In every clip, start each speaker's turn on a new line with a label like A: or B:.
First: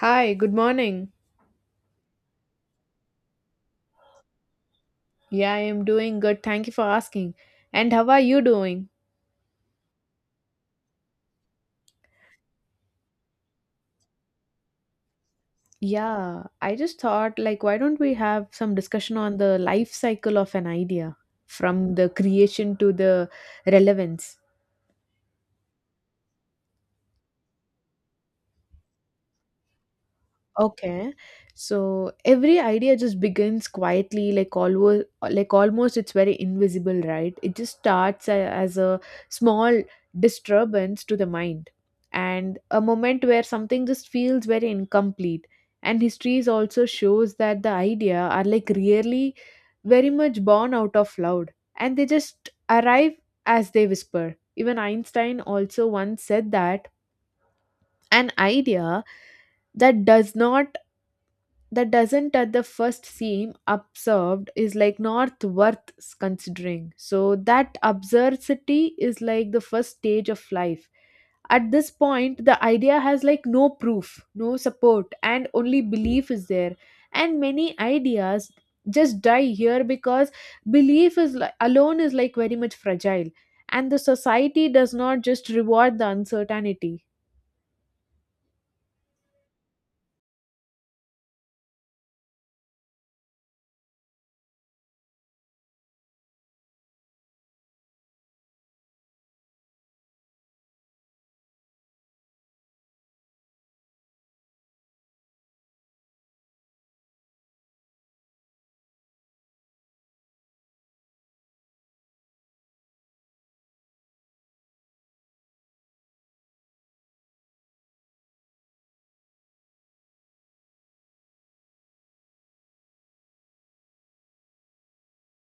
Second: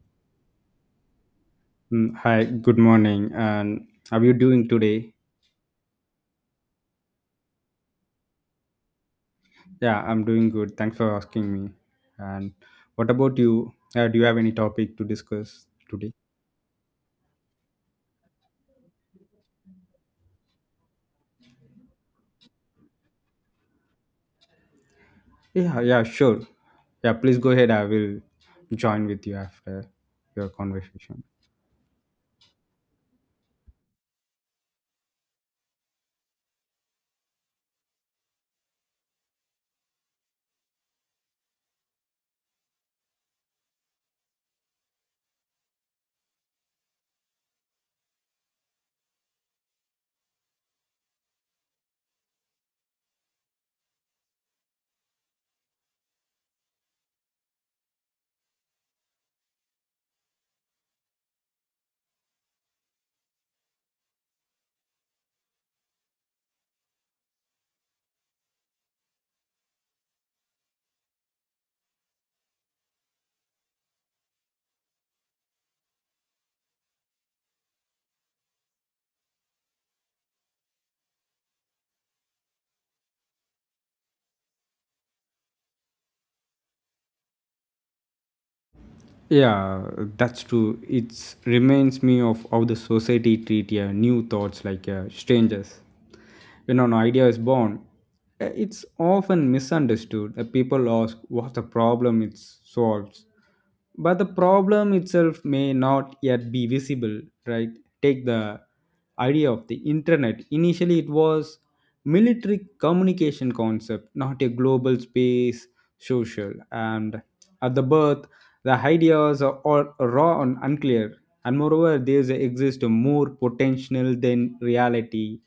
A: Hi, good morning.
B: Hi, good morning. And how are you doing today?
A: Yeah, I am doing good. Thank you for asking. And how are you doing?
B: Yeah, I'm doing good. Thanks for asking me. And what about you? Do you have any topic to discuss today?
A: Yeah, I just thought, like, why don't we have some discussion on the life cycle of an idea from the creation to the relevance?
B: Yeah, yeah, sure. Yeah, please go ahead. I will join with you after your
A: Okay.
B: conversation.
A: So every idea just begins quietly, like always, like almost it's very invisible, right? It just starts as a small disturbance to the mind, and a moment where something just feels very incomplete. And histories also shows that the idea are like really very much born out of loud, and they just arrive as they whisper. Even Einstein also once said that an idea that does not that doesn't at the first seem observed is like not worth considering. So that absurdity is like the first stage of life. At this point the idea has like no proof, no support, and only belief is there, and many ideas just die here because belief is like, alone is like very much fragile, and the society does not just reward the uncertainty.
B: Yeah, that's true. It reminds me of how the society treat new thoughts like strangers. When an idea is born, it's often misunderstood. People ask what the problem it solves, but the problem itself may not yet be visible. Right? Take the idea of the internet. Initially, it was military communication concept, not a global space social. And at the birth, the ideas are raw and unclear, and moreover, there exists more potential than reality,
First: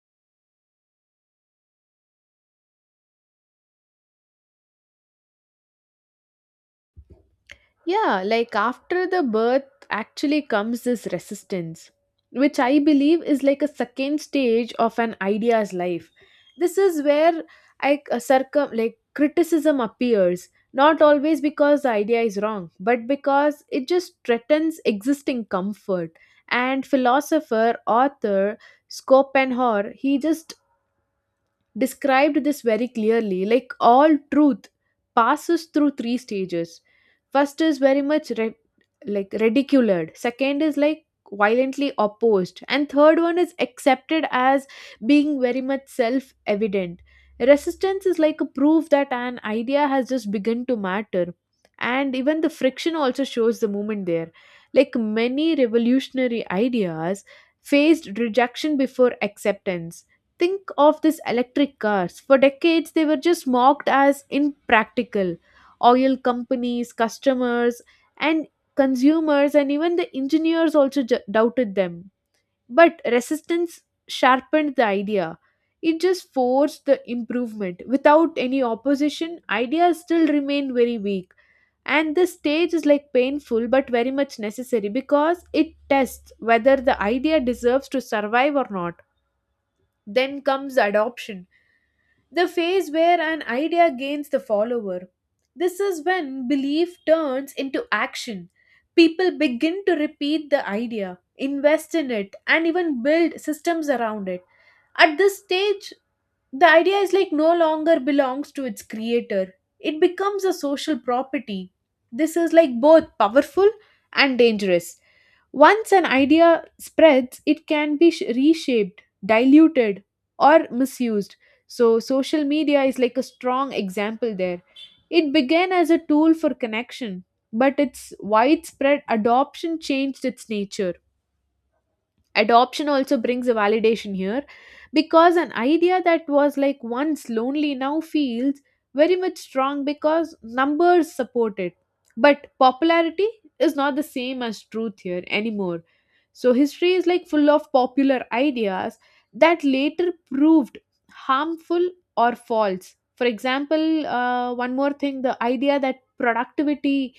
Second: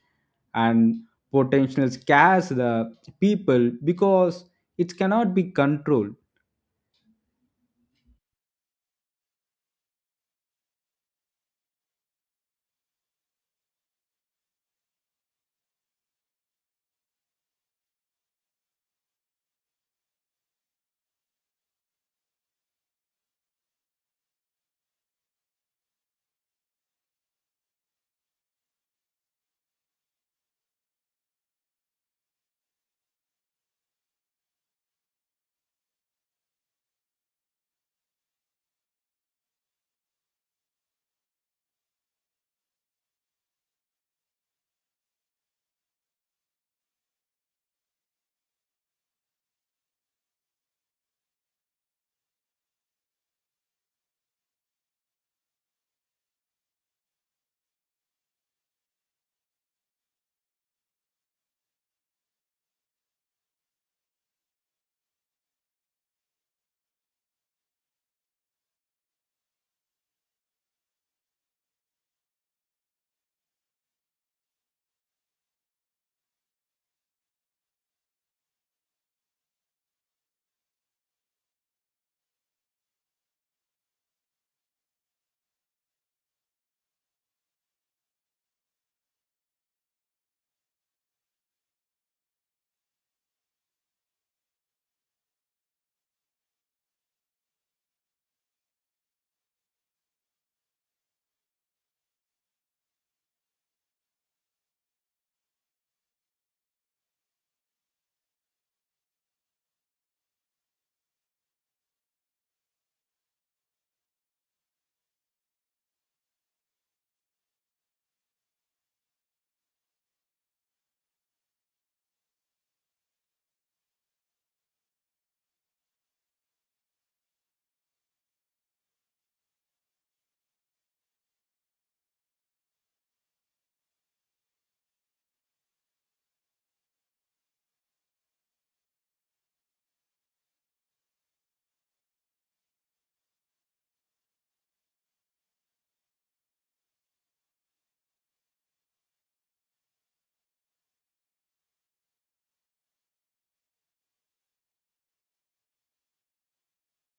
B: and potential scares the people because it cannot be controlled.
A: Yeah, like after the birth actually comes this resistance, which I believe is like a second stage of an idea's life. This is where I circum like criticism appears, not always because the idea is wrong, but because it just threatens existing comfort. And philosopher, author Schopenhauer, he just described this very clearly, like all truth passes through three stages. First is very much like ridiculed, second is like violently opposed, and third one is accepted as being very much self evident. Resistance is like a proof that an idea has just begun to matter, and even the friction also shows the movement there. Like many revolutionary ideas faced rejection before acceptance. Think of these electric cars. For decades, they were just mocked as impractical. Oil companies, customers, and consumers, and even the engineers also doubted them. But resistance sharpened the idea. It just forced the improvement. Without any opposition, ideas still remained very weak. And this stage is like painful but very much necessary because it tests whether the idea deserves to survive or not. Then comes adoption, the phase where an idea gains the follower. This is when belief turns into action. People begin to repeat the idea, invest in it, and even build systems around it. At this stage, the idea is like no longer belongs to its creator, it becomes a social property. This is like both powerful and dangerous. Once an idea spreads, it can be reshaped, diluted, or misused. So, social media is like a strong example there. It began as a tool for connection, but its widespread adoption changed its nature. Adoption also brings a validation here, because an idea that was like once lonely now feels very much strong because numbers support it. But popularity is not the same as truth here anymore. So history is like full of popular ideas that later proved harmful or false. For example, one more thing, the idea that productivity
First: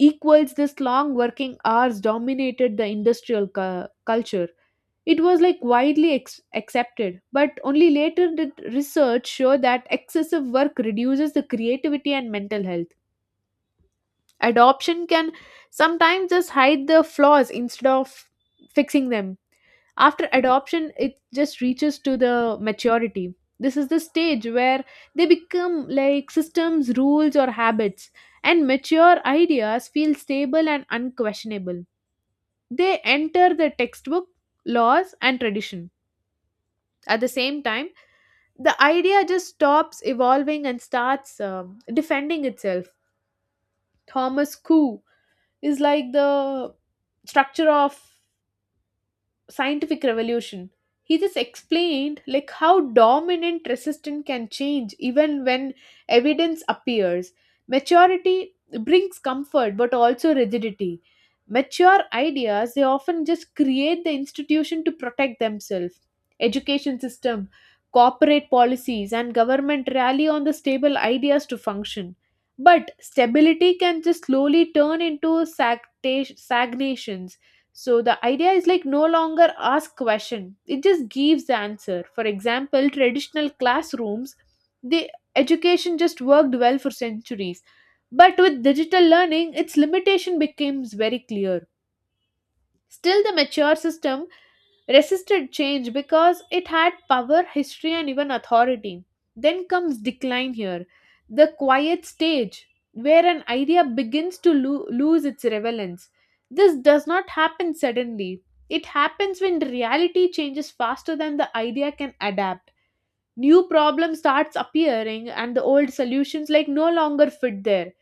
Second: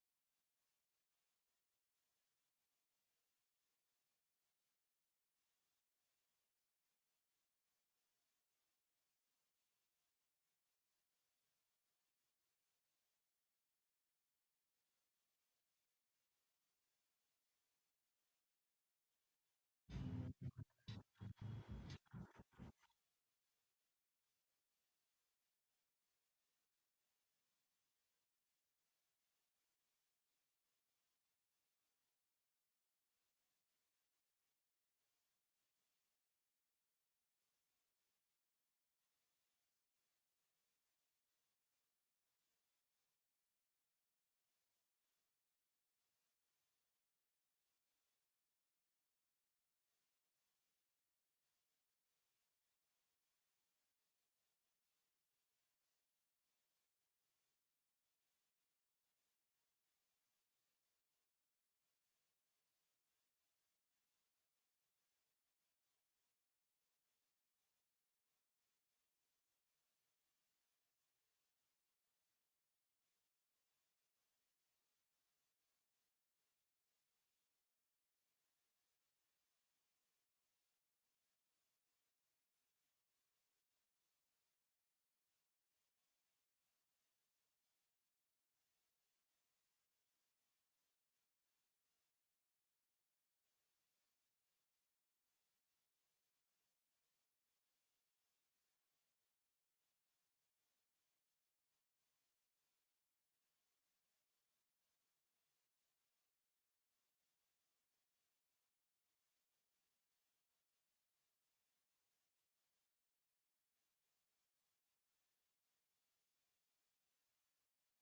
A: equals this long working hours dominated the industrial culture. It was like widely accepted, but only later did research show that excessive work reduces the creativity and mental health. Adoption can sometimes just hide the flaws instead of fixing them. After adoption, it just reaches to the maturity. This is the stage where they become like systems, rules, or habits, and mature ideas feel stable and unquestionable. They enter the textbook, laws, and tradition. At the same time, the idea just stops evolving and starts defending itself. Thomas Kuh is like the structure of scientific revolution. He just explained like how dominant resistance can change even when evidence appears. Maturity brings comfort but also rigidity. Mature ideas they often just create the institution to protect themselves. Education system, corporate policies, and government rally on the stable ideas to function, but stability can just slowly turn into stagnations. So the idea is like no longer ask question. It just gives the answer. For example, traditional classrooms, the education just worked well for centuries. But with digital learning, its limitation becomes very clear. Still the mature system resisted change because it had power, history, and even authority. Then comes decline here, the quiet stage where an idea begins to lose its relevance. This does not happen suddenly. It happens when reality changes faster than the idea can adapt. New problems starts appearing and the old solutions like no longer fit there.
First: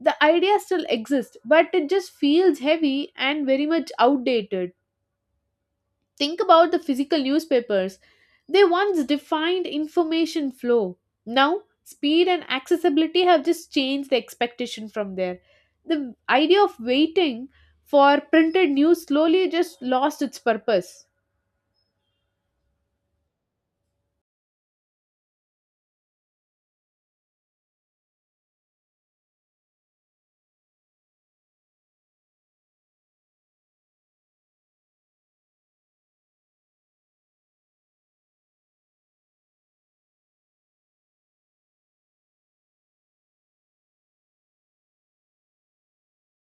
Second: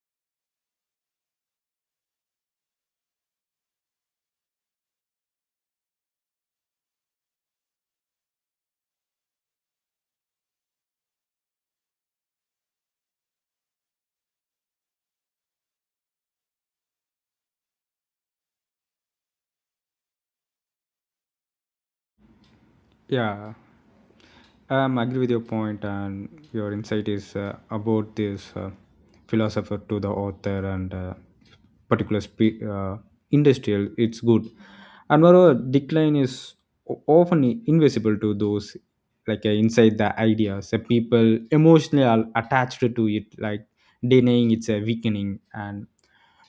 A: The idea still exists, but it just feels heavy and very much outdated. Think about the physical newspapers. They once defined information flow. Now, speed and accessibility have just changed the expectation from there. The idea of waiting for printed news slowly just lost its purpose.
B: Yeah. I agree with your point, and your insight is about this philosopher to the author and particular spe- uh, industrial. It's good, and moreover, decline is often invisible to those like inside the ideas. The people emotionally are attached to it, like denying it's a weakening, and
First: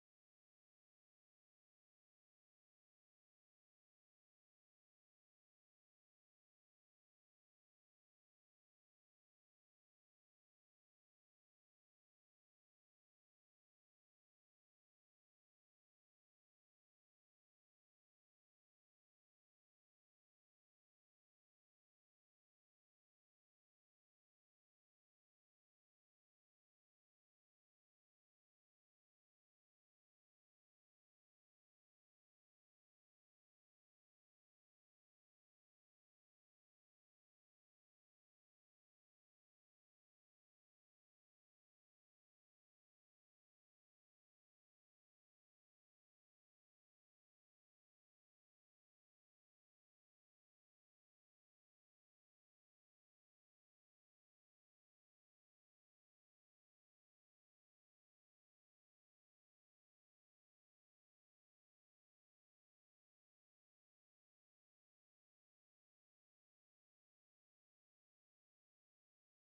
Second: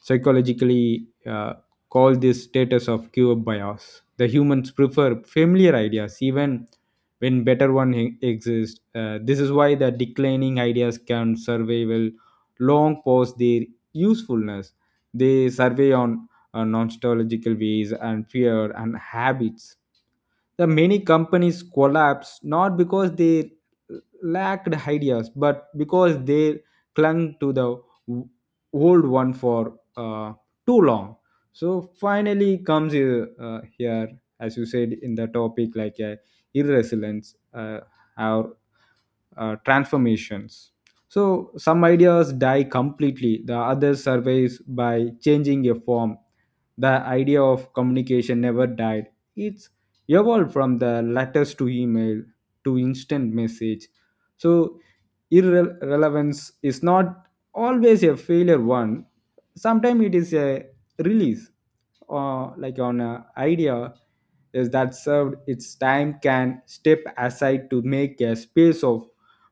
B: psychologically call this status of cure bias. The humans prefer familiar ideas, even when better one exists. This is why the declining ideas can survive well. Long past their usefulness. They survey on nostalgical ways and fear and habits. The many companies collapsed not because they lacked ideas, but because they clung to the w- old one for too long. So finally comes here, as you said in the topic, like irresilience or transformations. So some ideas die completely, the others survives by changing a form. The idea of communication never died. It evolved from the letters to email to instant message. So irrelevance is not always a failure one. Sometimes it is a release or like on an idea is that served its time can step aside to make a space of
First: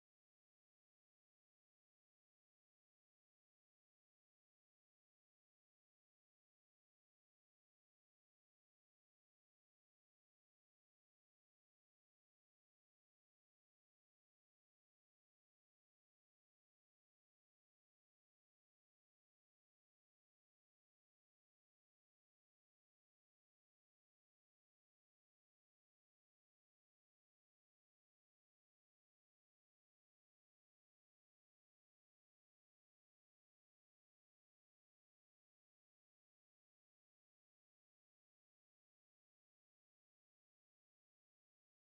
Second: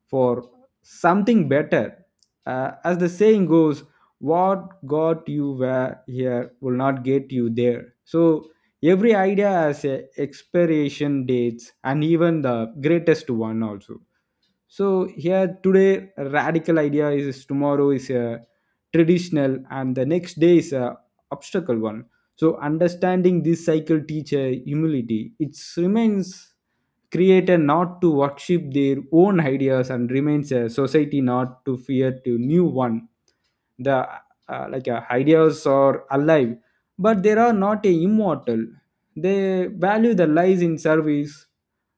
B: for something better. As the saying goes, what got you where here will not get you there. So every idea has a expiration dates and even the greatest one also, so here today a radical idea is tomorrow is a traditional and the next day is a obstacle one. So understanding this cycle teacher humility, it remains creator not to worship their own ideas and remains a society not to fear to new one. The like Ideas are alive, but they are not a immortal. They value the lies in service,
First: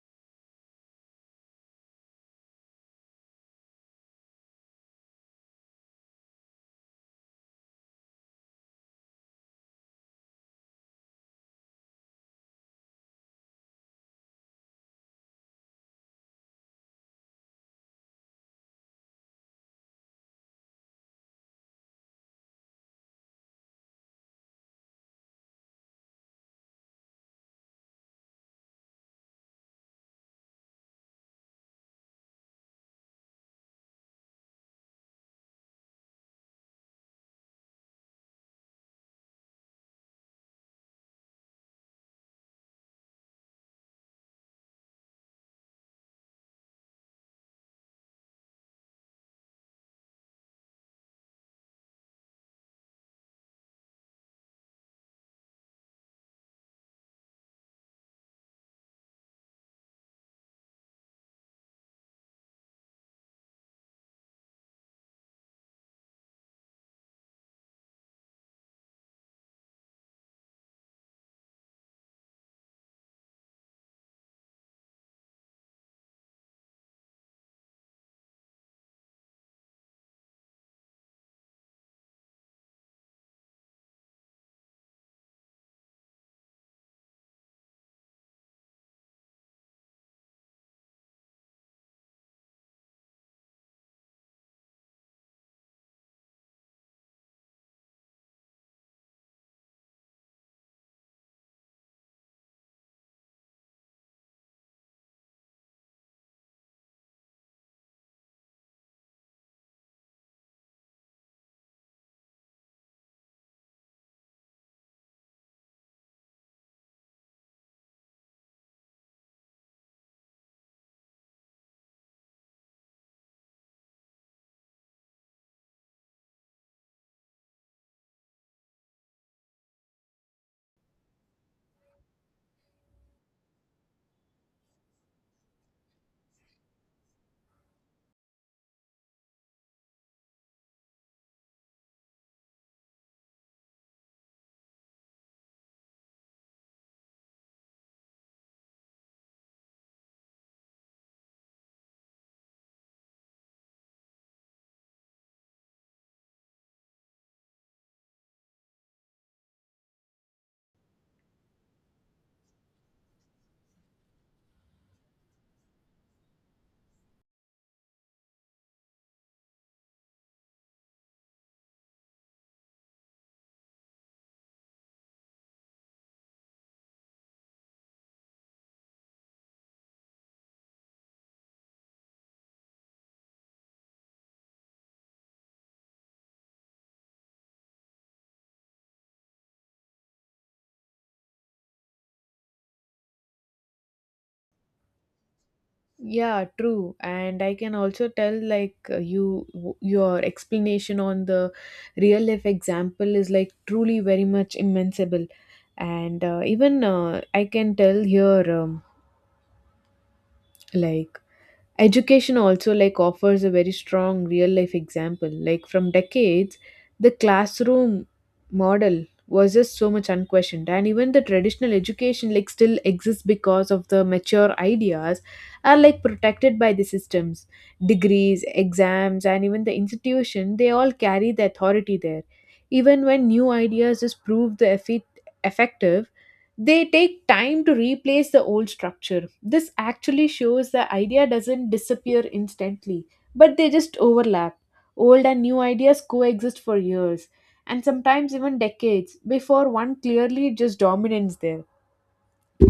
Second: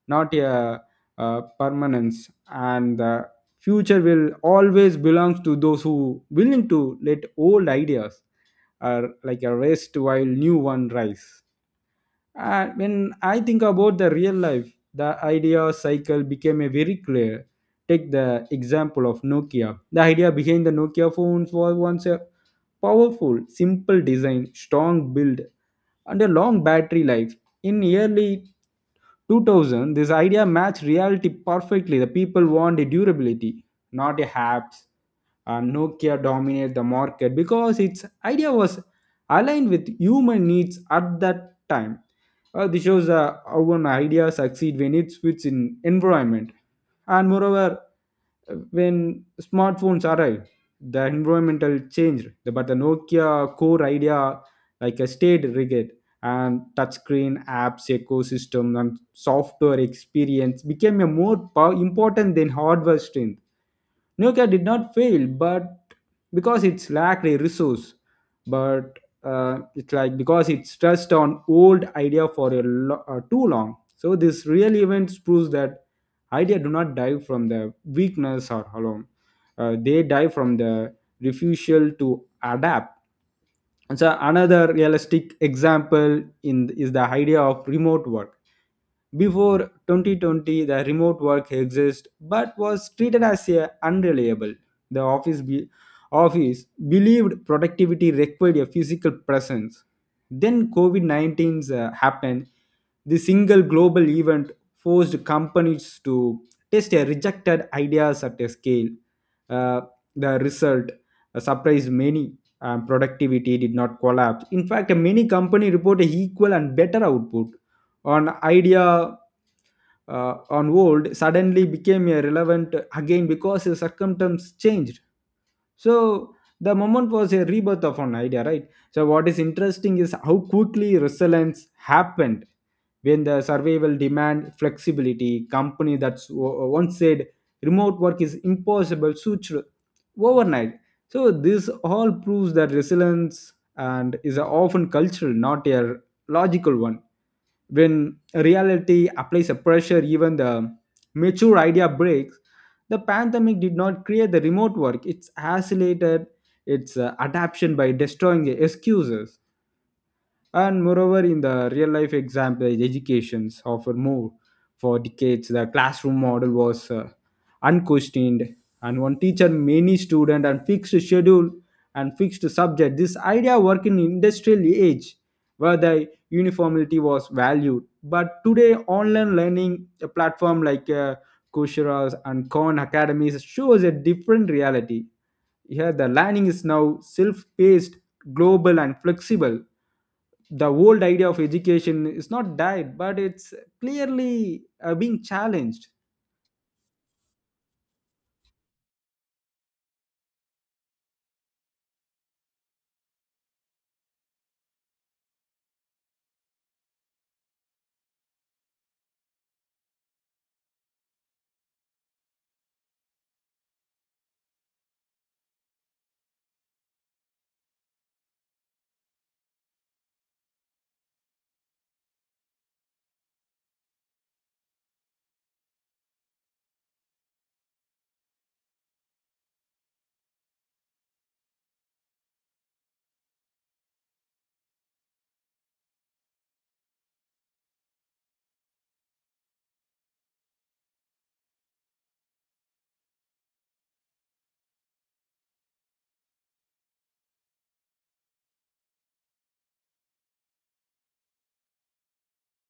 B: not a permanence, and the future will always belong to those who willing to let old ideas are like a rest while new one rise. And when I think about the real life, the idea cycle became a very clear. Take the example of Nokia. The idea behind the Nokia phones was once a powerful, simple design, strong build, and a long battery life. In early 2000, this idea matched reality perfectly. The people want a durability, not a apps, and Nokia dominated the market because its idea was aligned with human needs at that time. This shows how an idea succeeds when it fits in environment. And moreover, when smartphones arrived, the environmental changed, but the Nokia core idea like a state regret and touchscreen apps ecosystem and software experience became a important than hardware strength. Nokia did not fail, but because it's lacked a resource, but it's like because it's stressed on old idea for a too long. So this real events proves that idea do not die from the weakness or alone. They die from the refusal to adapt. And so another realistic example in is the idea of remote work. Before 2020, the remote work existed but was treated as a unreliable. The office be- office believed productivity required a physical presence. Then COVID COVID-19 happened. The single global event forced companies to test a rejected ideas at a scale. Uh, the result surprised many. Productivity did not collapse. In fact, many company reported equal and better output on idea on old suddenly became irrelevant again because the circumstance changed. So the moment was a rebirth of an idea, right? So what is interesting is how quickly resilience happened when the survival demand flexibility. Company that once said remote work is impossible switched overnight. So this all proves that resilience and is often cultural, not a logical one. When reality applies a pressure, even the mature idea breaks. The pandemic did not create the remote work, it's accelerated its adaption by destroying the excuses. And moreover, in the real life example, educations offer more. For decades, the classroom model was unquestioned, and one teacher, many student, and fixed schedule and fixed subject. This idea worked in industrial age, where the uniformity was valued. But today, online learning a platform like Coursera and Khan Academies shows a different reality. Here, the learning is now self-paced, global, and flexible. The old idea of education is not died, but it's clearly being challenged.
A: Yeah, true. And I can also tell like you your explanation on the real life example is like truly very much immensible. And even I can tell here like education also like offers a very strong real life example. Like from decades the classroom model was just so much unquestioned, and even the traditional education like still exists because of the mature ideas are like protected by the systems, degrees, exams, and even the institution, they all carry the authority there. Even when new ideas just prove the effective, they take time to replace the old structure. This actually shows the idea doesn't disappear instantly, but they just overlap. Old and new ideas coexist for years, and sometimes even decades, before one clearly just dominates there.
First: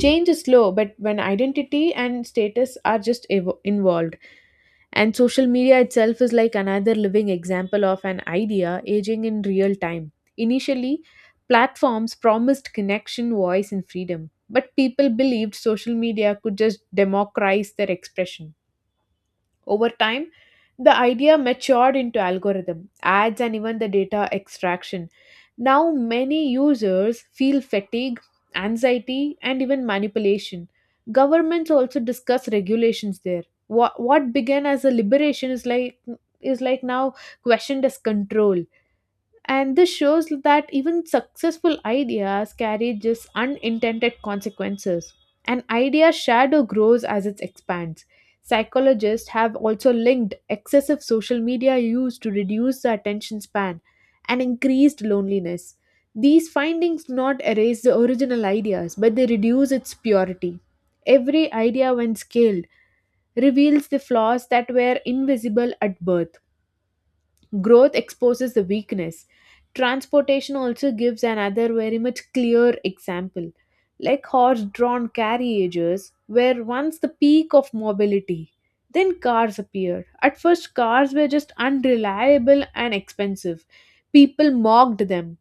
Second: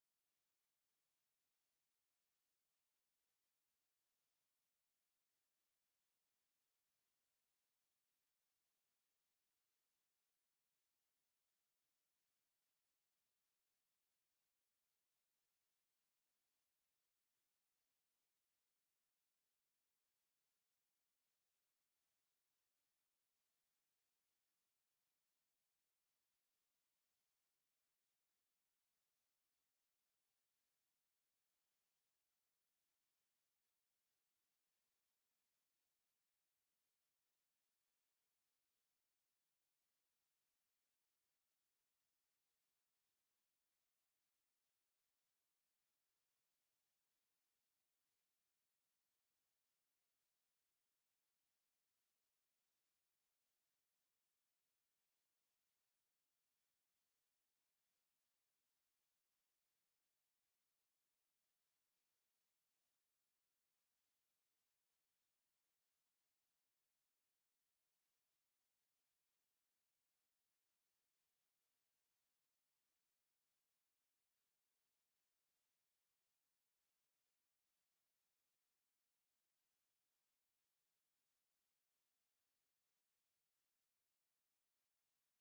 A: Change is slow, but when identity and status are just involved, and social media itself is like another living example of an idea aging in real time. Initially, platforms promised connection, voice, and freedom, but people believed social media could just democratize their expression. Over time, the idea matured into algorithm, ads, and even the data extraction. Now, many users feel fatigue, anxiety, and even manipulation. Governments also discuss regulations there. What began as a liberation is like now questioned as control. And this shows that even successful ideas carry just unintended consequences. An idea's shadow grows as it expands. Psychologists have also linked excessive social media use to reduce the attention span and increased loneliness. These findings not erase the original ideas but they reduce its purity. Every idea when scaled reveals the flaws that were invisible at birth. Growth exposes the weakness. Transportation also gives another very much clear example, like horse drawn carriages, where once the peak of mobility, then cars appeared. At first, cars were just unreliable and expensive. People mocked them,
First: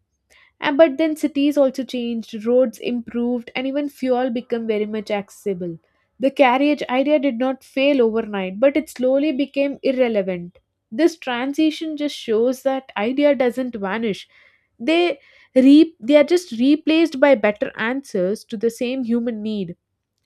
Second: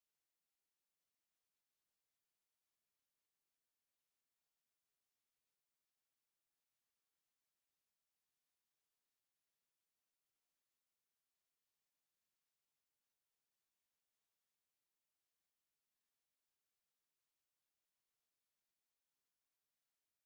A: and but then cities also changed, roads improved, and even fuel became very much accessible. The carriage idea did not fail overnight, but it slowly became irrelevant. This transition just shows that idea doesn't vanish. They they are just replaced by better answers to the same human need.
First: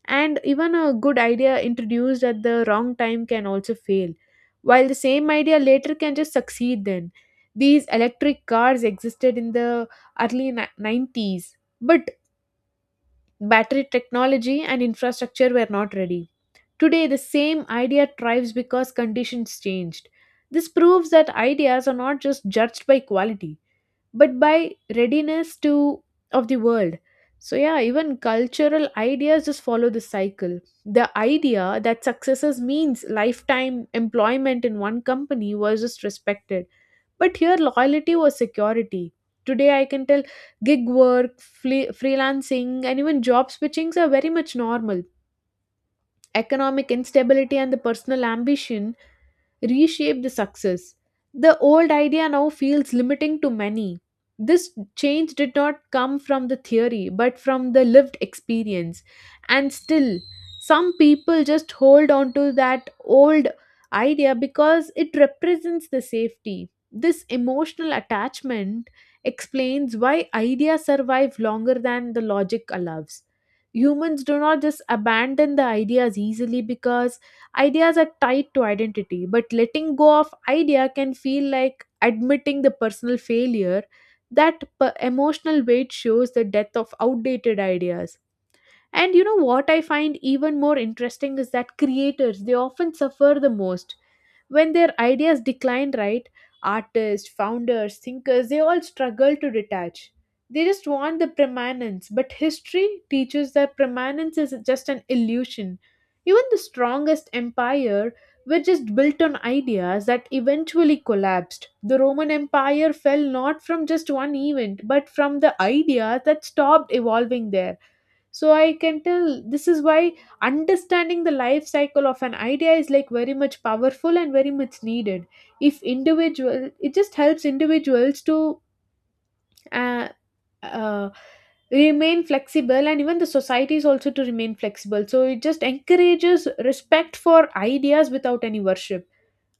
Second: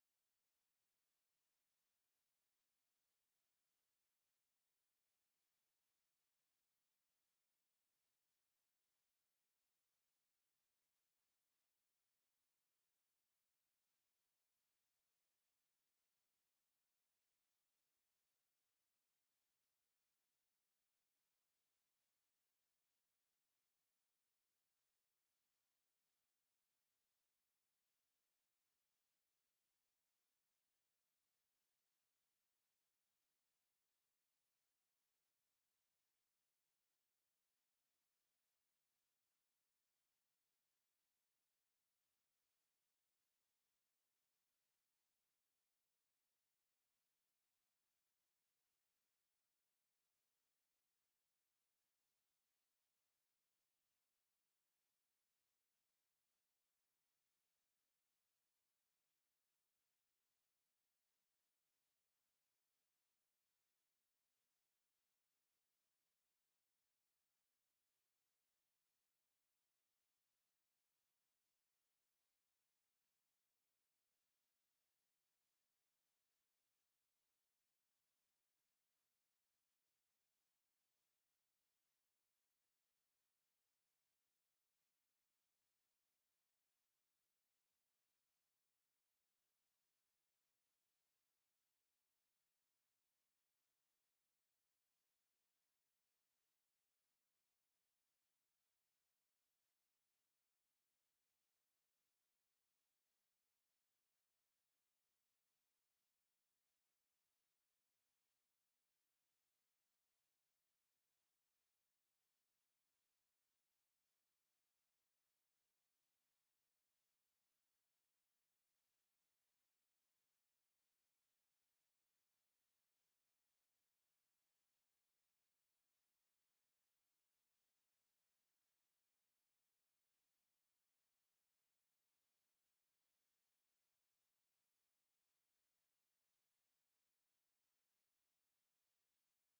A: And even a good idea introduced at the wrong time can also fail, while the same idea later can just succeed then. These electric cars existed in the early 90s, but battery technology and infrastructure were not ready. Today the same idea thrives because conditions changed. This proves that ideas are not just judged by quality, but by readiness to of the world. So yeah, even cultural ideas just follow this cycle. The idea that successes means lifetime employment in one company was just respected, but here loyalty was security. Today I can tell gig work, freelancing, and even job switchings are very much normal. Economic instability and the personal ambition reshape the success. The old idea now feels limiting to many. This change did not come from the theory but from the lived experience. And still, some people just hold on to that old idea because it represents the safety. This emotional attachment explains why ideas survive longer than the logic allows. Humans do not just abandon the ideas easily, because ideas are tied to identity, but letting go of idea can feel like admitting the personal failure. That emotional weight shows the death of outdated ideas. And you know what I find even more interesting is that creators, they often suffer the most when their ideas decline, right? Artists, founders, thinkers, they all struggle to detach. They just want the permanence, but history teaches that permanence is just an illusion. Even the strongest empire were just built on ideas that eventually collapsed. The Roman Empire fell not from just one event, but from the ideas that stopped evolving there. So I can tell this is why understanding the life cycle of an idea is like very much powerful and very much needed. If individual, it just helps individuals to uh, uh, remain flexible, and even the societies also to remain flexible. So it just encourages respect for ideas without any worship.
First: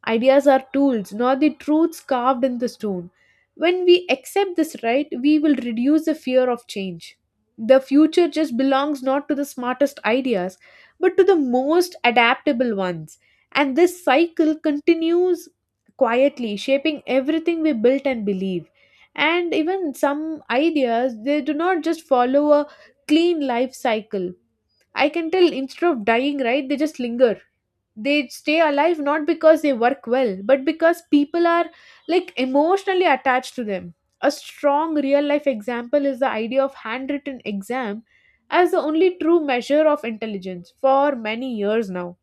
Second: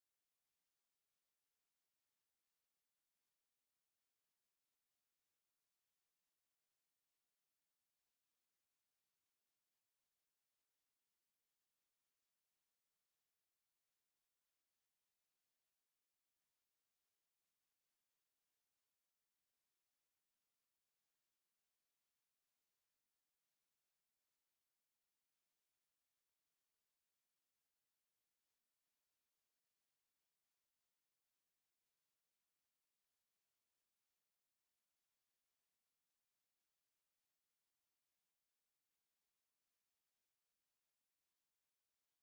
A: Ideas are tools, not the truths carved in the stone. When we accept this, right, we will reduce the fear of change. The future just belongs not to the smartest ideas, but to the most adaptable ones. And this cycle continues quietly, shaping everything we built and believe. And even some ideas, they do not just follow a clean life cycle. I can tell, instead of dying, right, they just linger. They stay alive not because they work well, but because people are like emotionally attached to them. A strong real life example is the idea of handwritten exam as the only true measure of intelligence. For many years now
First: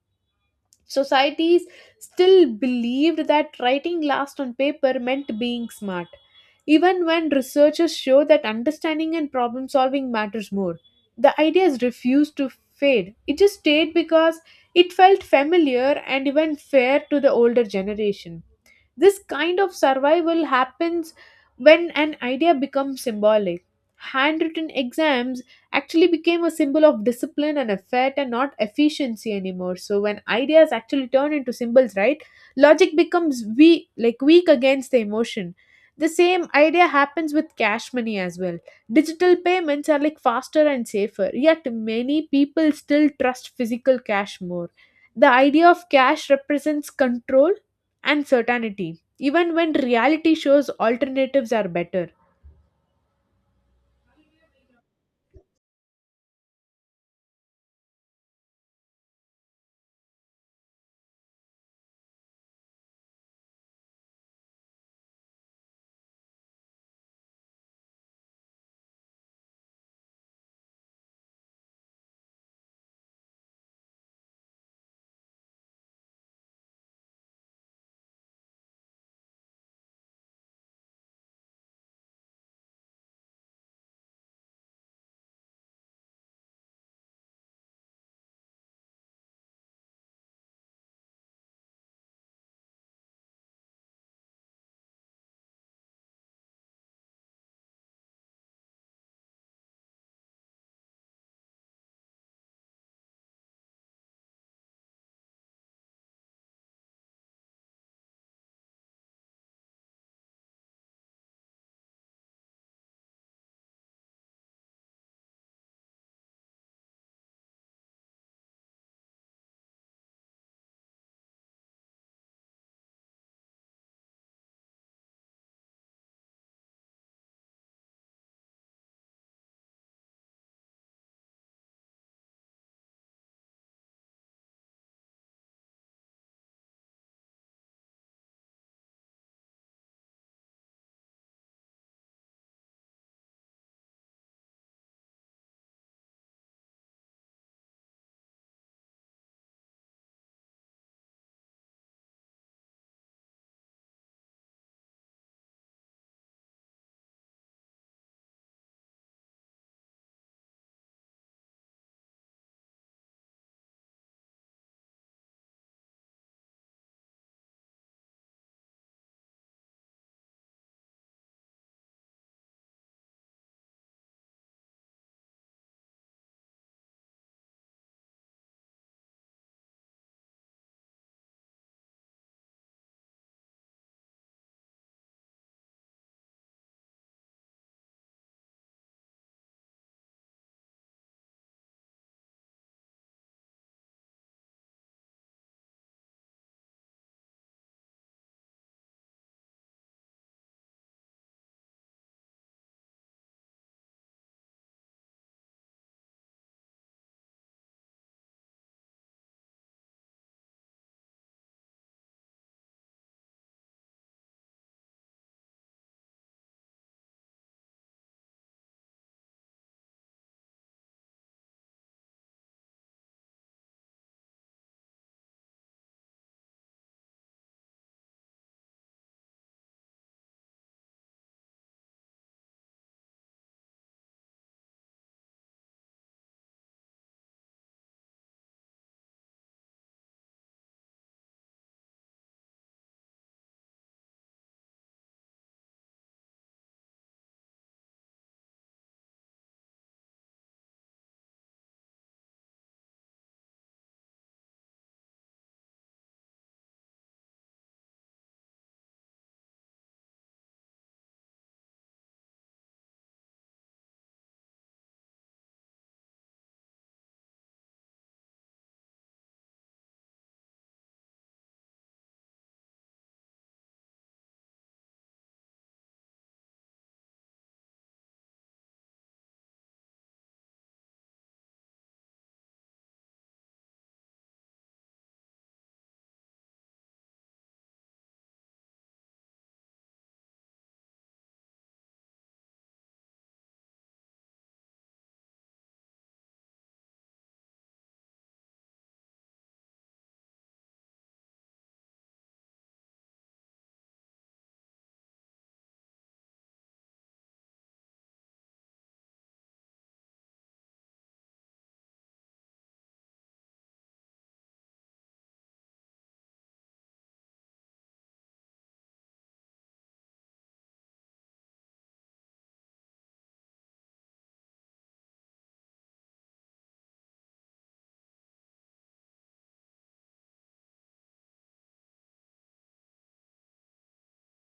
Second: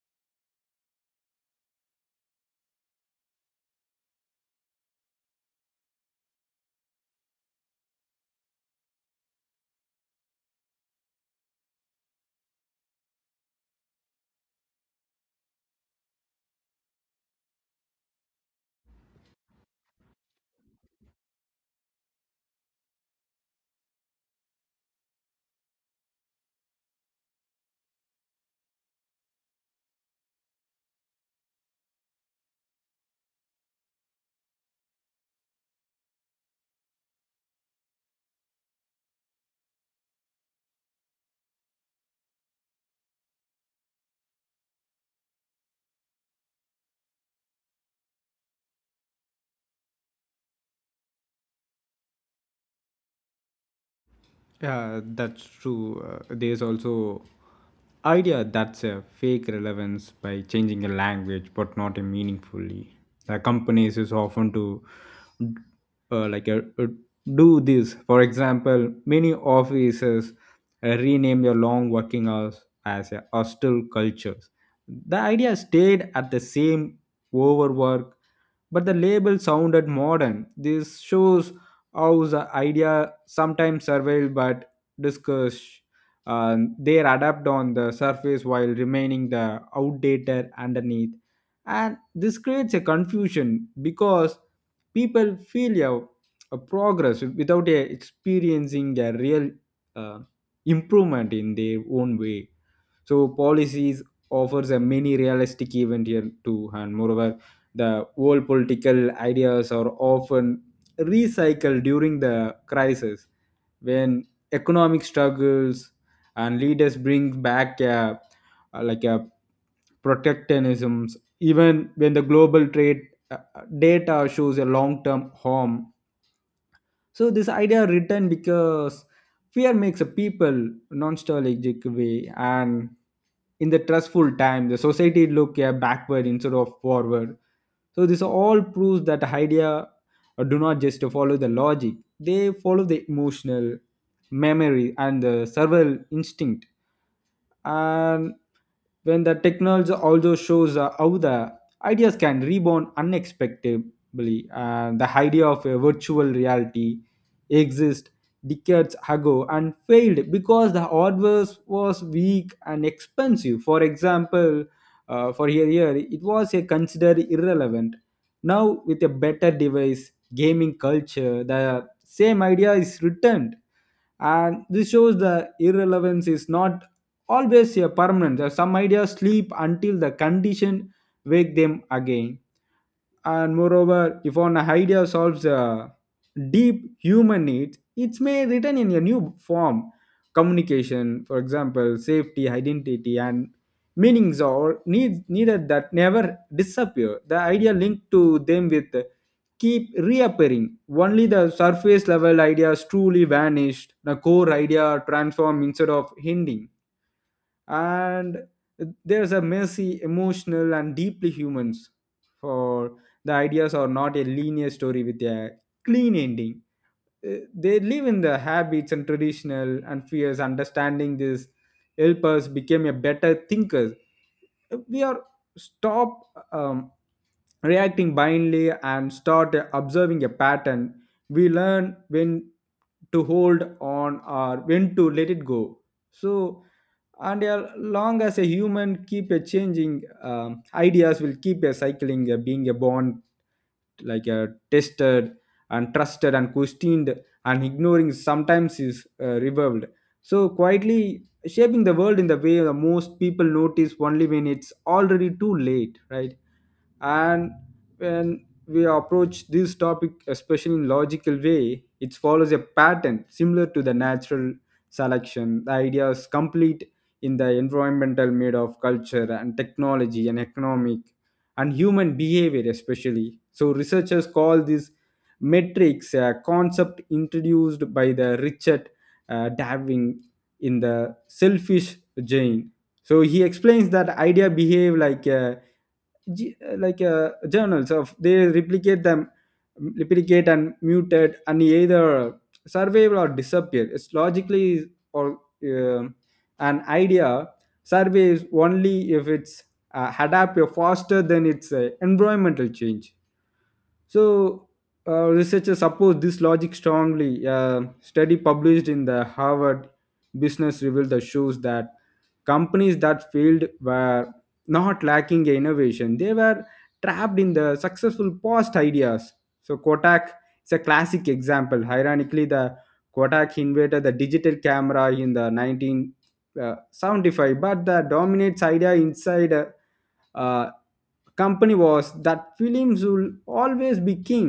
A: societies still believed that writing last on paper meant being smart, even when researchers show that understanding and problem solving matters more. The idea is refused to fade. It just stayed because it felt familiar and even fair to the older generation. This kind of survival happens when an idea becomes symbolic. Handwritten exams actually became a symbol of discipline and effort and not efficiency anymore. So when ideas actually turn into symbols, right? Logic becomes weak, like weak against the emotion. The same idea happens with cash money as well. Digital payments are like faster and safer, yet many people still trust physical cash more. The idea of cash represents control and certainty, even when reality shows alternatives are better.
B: Yeah, that's true. There's also idea that's a fake relevance by changing a language, but not a meaningfully. The companies is often to like do this. For example, many offices rename their long working hours as a hostile cultures. The idea stayed at the same overwork, but the label sounded modern. This shows house idea sometimes survive but discuss. They adapt on the surface while remaining the outdated underneath, and this creates a confusion because people feel a progress without a experiencing a real uh, improvement in their own way. So policies offers a many realistic event here too, and moreover, the old political ideas are often recycle during the crisis when economic struggles, and leaders bring back a protectionisms even when the global trade data shows a long-term harm. So this idea written because fear makes a people non-strategic way, and in the trustful time the society look backward instead of forward. So this all proves that idea do not just follow the logic. They follow the emotional memory and the survival instinct. And when the technology also shows how the ideas can rebound unexpectedly, and the idea of a virtual reality exist decades ago and failed because the hardware was weak and expensive. For example, for a year, it was a considered irrelevant. Now, with a better device, gaming culture, the same idea is returned. And this shows the irrelevance is not always a permanent. There are some ideas sleep until the condition wake them again. And moreover, if an idea solves a deep human needs, it's may written in a new form. Communication, for example, safety identity and meanings or needs needed that never disappear, the idea linked to them with keep reappearing. Only the surface level ideas truly vanished, the core idea transform instead of ending. And there's a messy emotional and deeply humans for the ideas are not a linear story with a clean ending. Eh, they live in the habits and traditional and fears. Understanding this help us become a better thinkers. We are stop reacting blindly and start observing a pattern. We learn when to hold on or when to let it go. So, and as long as a human keep a changing, ideas will keep a cycling being a born like a tester and trusted and questioned and ignoring sometimes is revolved. So quietly shaping the world in the way the most people notice only when it's already too late, right? And when we approach this topic especially in logical way, it follows a pattern similar to the natural selection. The idea is complete in the environmental made of culture and technology and economic and human behavior especially. So researchers call this matrix, a concept introduced by the Richard Darwin in the Selfish Gene. So he explains that idea behave like a journals of they replicate them replicate and mutate and either survive or disappear it's logically. Or um an idea survives only if it's adapt faster than its environmental change. So, researchers support this logic strongly. A study published in the Harvard Business Review that shows that companies that failed were not lacking in innovation; they were trapped in the successful past ideas. So, Kodak is a classic example. Ironically, the Kodak invented the digital camera in the 1975, but the dominates idea inside uh, company was that films will always be king.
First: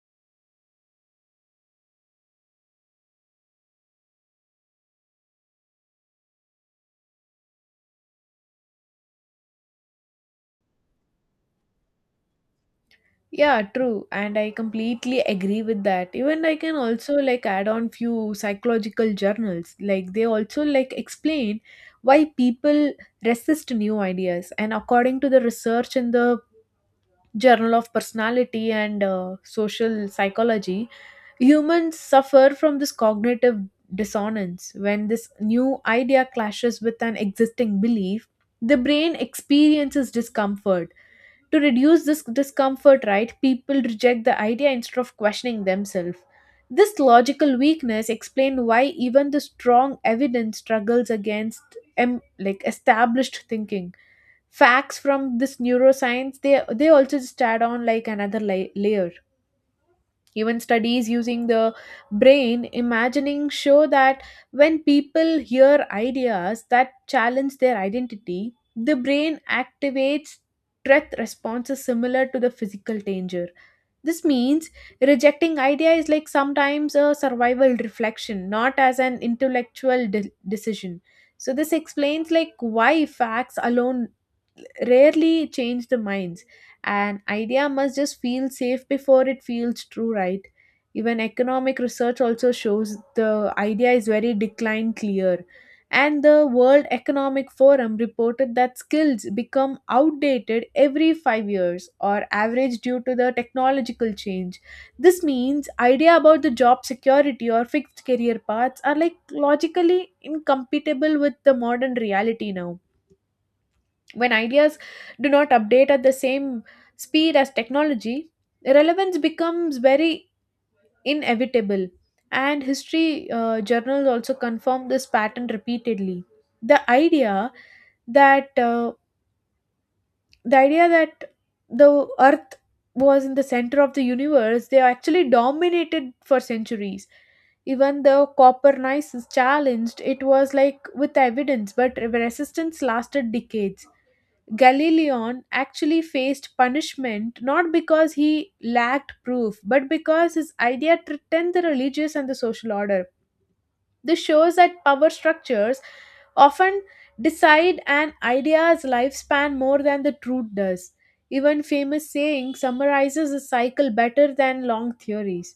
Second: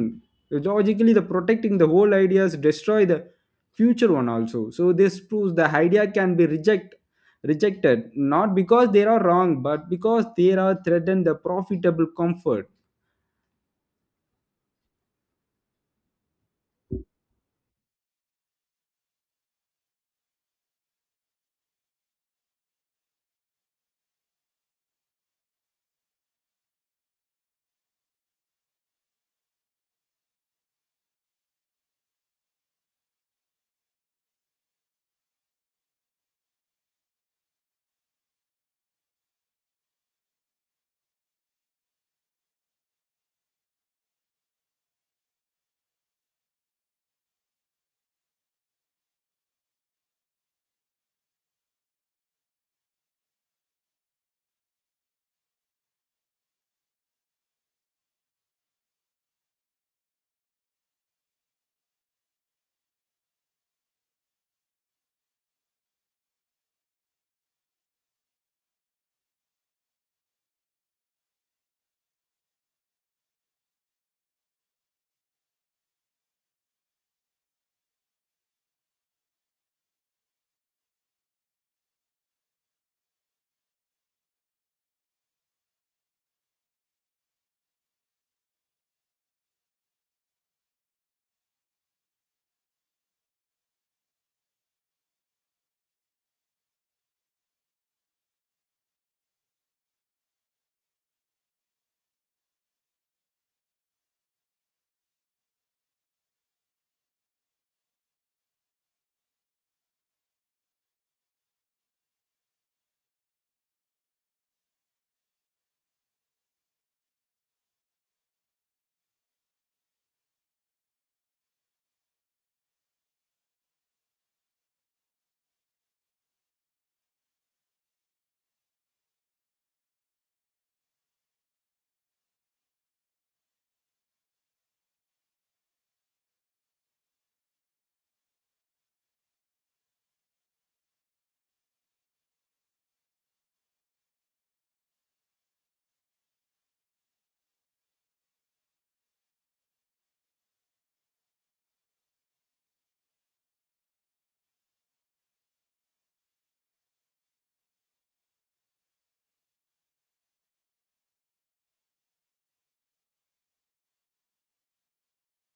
B: Logically, the protecting the whole ideas destroy the future one also. So this proves the idea can be rejected not because they are wrong but because they are threatened the profitable comfort.
A: Yeah, true. And I completely agree with that. Even I can also like add on few psychological journals. Like they also like explain why people resist new ideas. And according to the research in the Journal of Personality and Social Psychology, humans suffer from this cognitive dissonance. When this new idea clashes with an existing belief, the brain experiences discomfort. To reduce this discomfort, right, people reject the idea instead of questioning themselves. This logical weakness explains why even the strong evidence struggles against like established thinking. Facts from this neuroscience, they also just add on like another layer. Even studies using the brain imagining show that when people hear ideas that challenge their identity, the brain activates threat responses similar to the physical danger. This means rejecting idea is like sometimes a survival reflection, not as an intellectual decision. So this explains like why facts alone rarely change the minds. An idea must just feel safe before it feels true, right? Even economic research also shows the idea is very decline clear. And the World Economic Forum reported that skills become outdated every 5 years or average due to the technological change. This means idea about the job security or fixed career paths are like logically incompatible with the modern reality now. When ideas do not update at the same speed as technology, relevance becomes very inevitable. And history journals also confirm this pattern repeatedly. The idea that uh, the idea that the earth was in the center of the universe, they actually dominated for centuries. Even the Copernicus challenged it was like with evidence, but resistance lasted decades. Galileon actually faced punishment not because he lacked proof, but because his idea threatened the religious and the social order. This shows that power structures often decide an idea's lifespan more than the truth does. Even famous saying summarizes the cycle better than long theories.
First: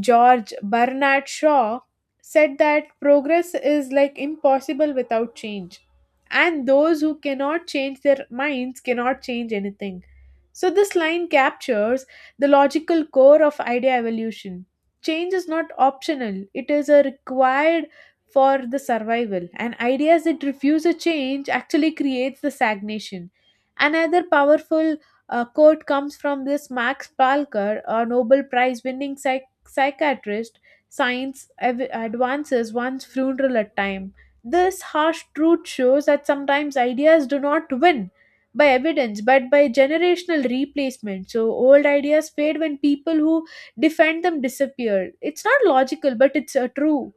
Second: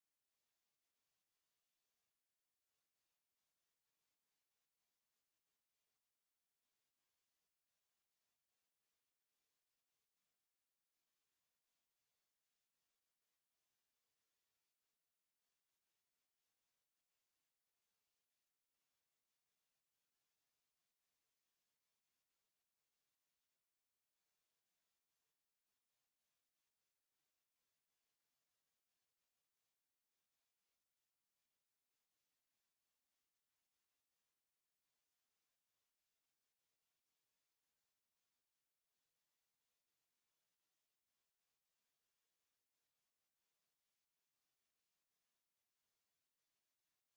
A: George Bernard Shaw said that progress is like impossible without change, and those who cannot change their minds cannot change anything. So, this line captures the logical core of idea evolution. Change is not optional, it is a required for the survival, and ideas that refuse a change actually creates the stagnation. Another powerful quote comes from this Max Palker, a Nobel Prize winning psychologist psychiatrist, science advances one's funeral at time. This harsh truth shows that sometimes ideas do not win by evidence but by generational replacement. So old ideas fade when people who defend them disappear. It's not logical, but it's true.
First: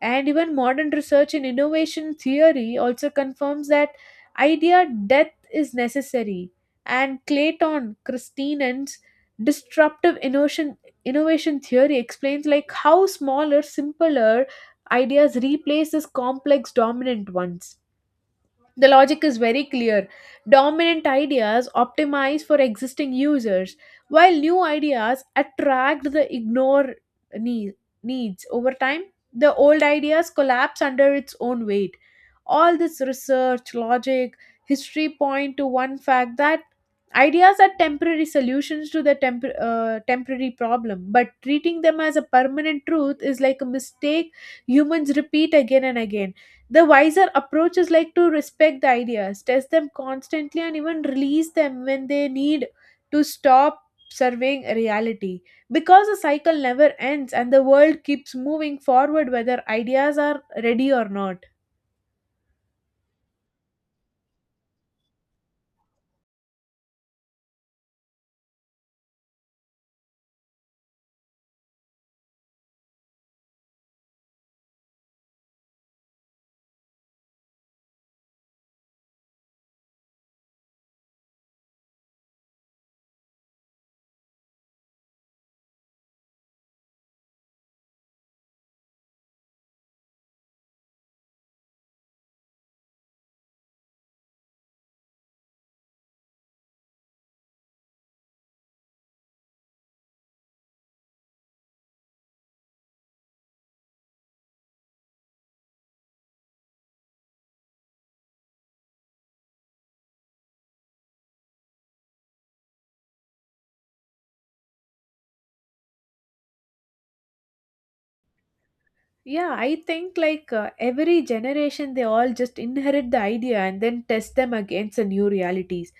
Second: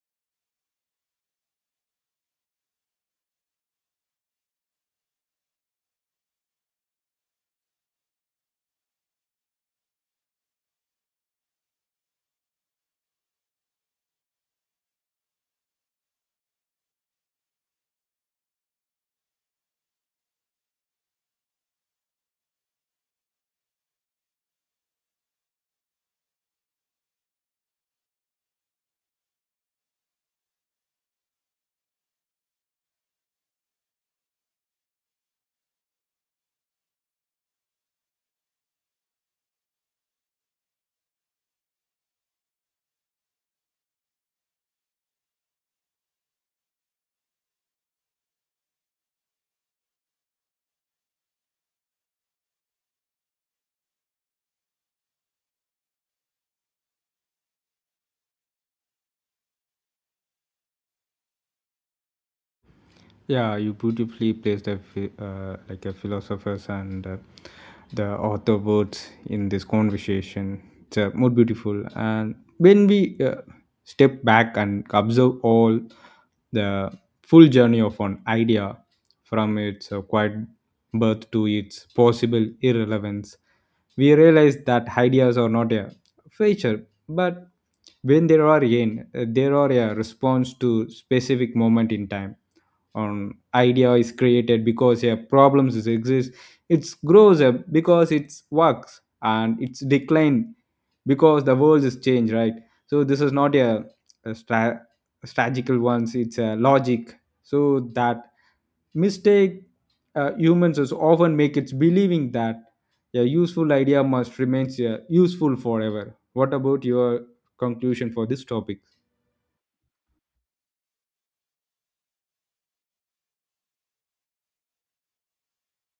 A: And even modern research in innovation theory also confirms that idea death is necessary. And Clayton Christinen's disruptive innovation, innovation theory explains like how smaller, simpler ideas replace these complex dominant ones. The logic is very clear. Dominant ideas optimize for existing users, while new ideas attract the ignore nee- needs. Over time, the old ideas collapse under its own weight. All this research, logic, history point to one fact that ideas are temporary solutions to the temporary problem, but treating them as a permanent truth is like a mistake humans repeat again and again. The wiser approach is like to respect the ideas, test them constantly, and even release them when they need to stop surveying reality. Because the cycle never ends and the world keeps moving forward whether ideas are ready or not.
B: Yeah, you beautifully placed a a philosophers and the author words in this conversation. It's more beautiful. And when we step back and observe all the full journey of an idea from its quiet birth to its possible irrelevance, we realize that ideas are not a feature, but when there are a response to specific moment in time. An idea is created because a problems is exist, it grows up because it works and it's decline because the world is changed, right? So this is not a, a stra- strategical ones, it's a logic. So that mistake humans is often make it's believing that a useful idea must remains useful forever. What about your conclusion for this topic?
A: Yeah, I think like every generation they all just inherit the idea and then test them against the new realities.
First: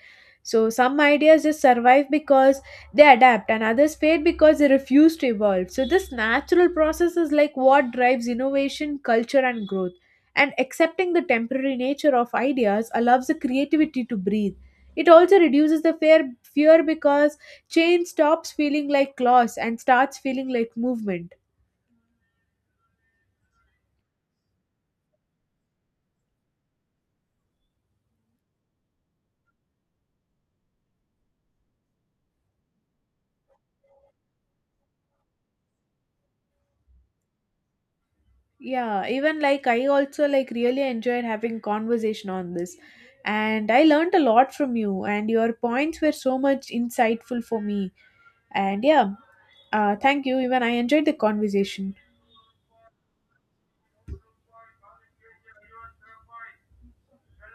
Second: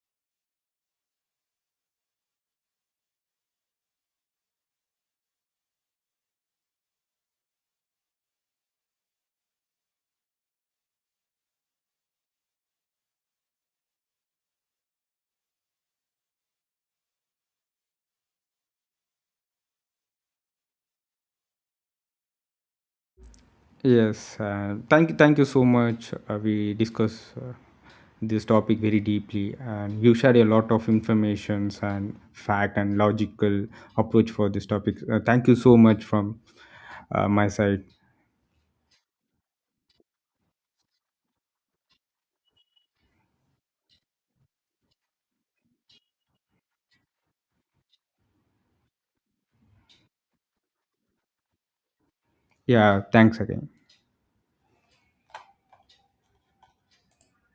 A: So some ideas just survive because they adapt and others fade because they refuse to evolve. So this natural process is like what drives innovation, culture and growth. And accepting the temporary nature of ideas allows the creativity to breathe. It also reduces the fear because change stops feeling like loss and starts feeling like movement.
B: Yes, thank you so much. We discuss this topic very deeply, and you shared a lot of informations and fact and logical approach for this topic. Thank you so much from my side.
A: Yeah, even like I also like really enjoyed having conversation on this. And I learned a lot from you and your points were so much insightful for me. And yeah, thank you. Even I enjoyed the conversation.
B: Yeah, thanks again.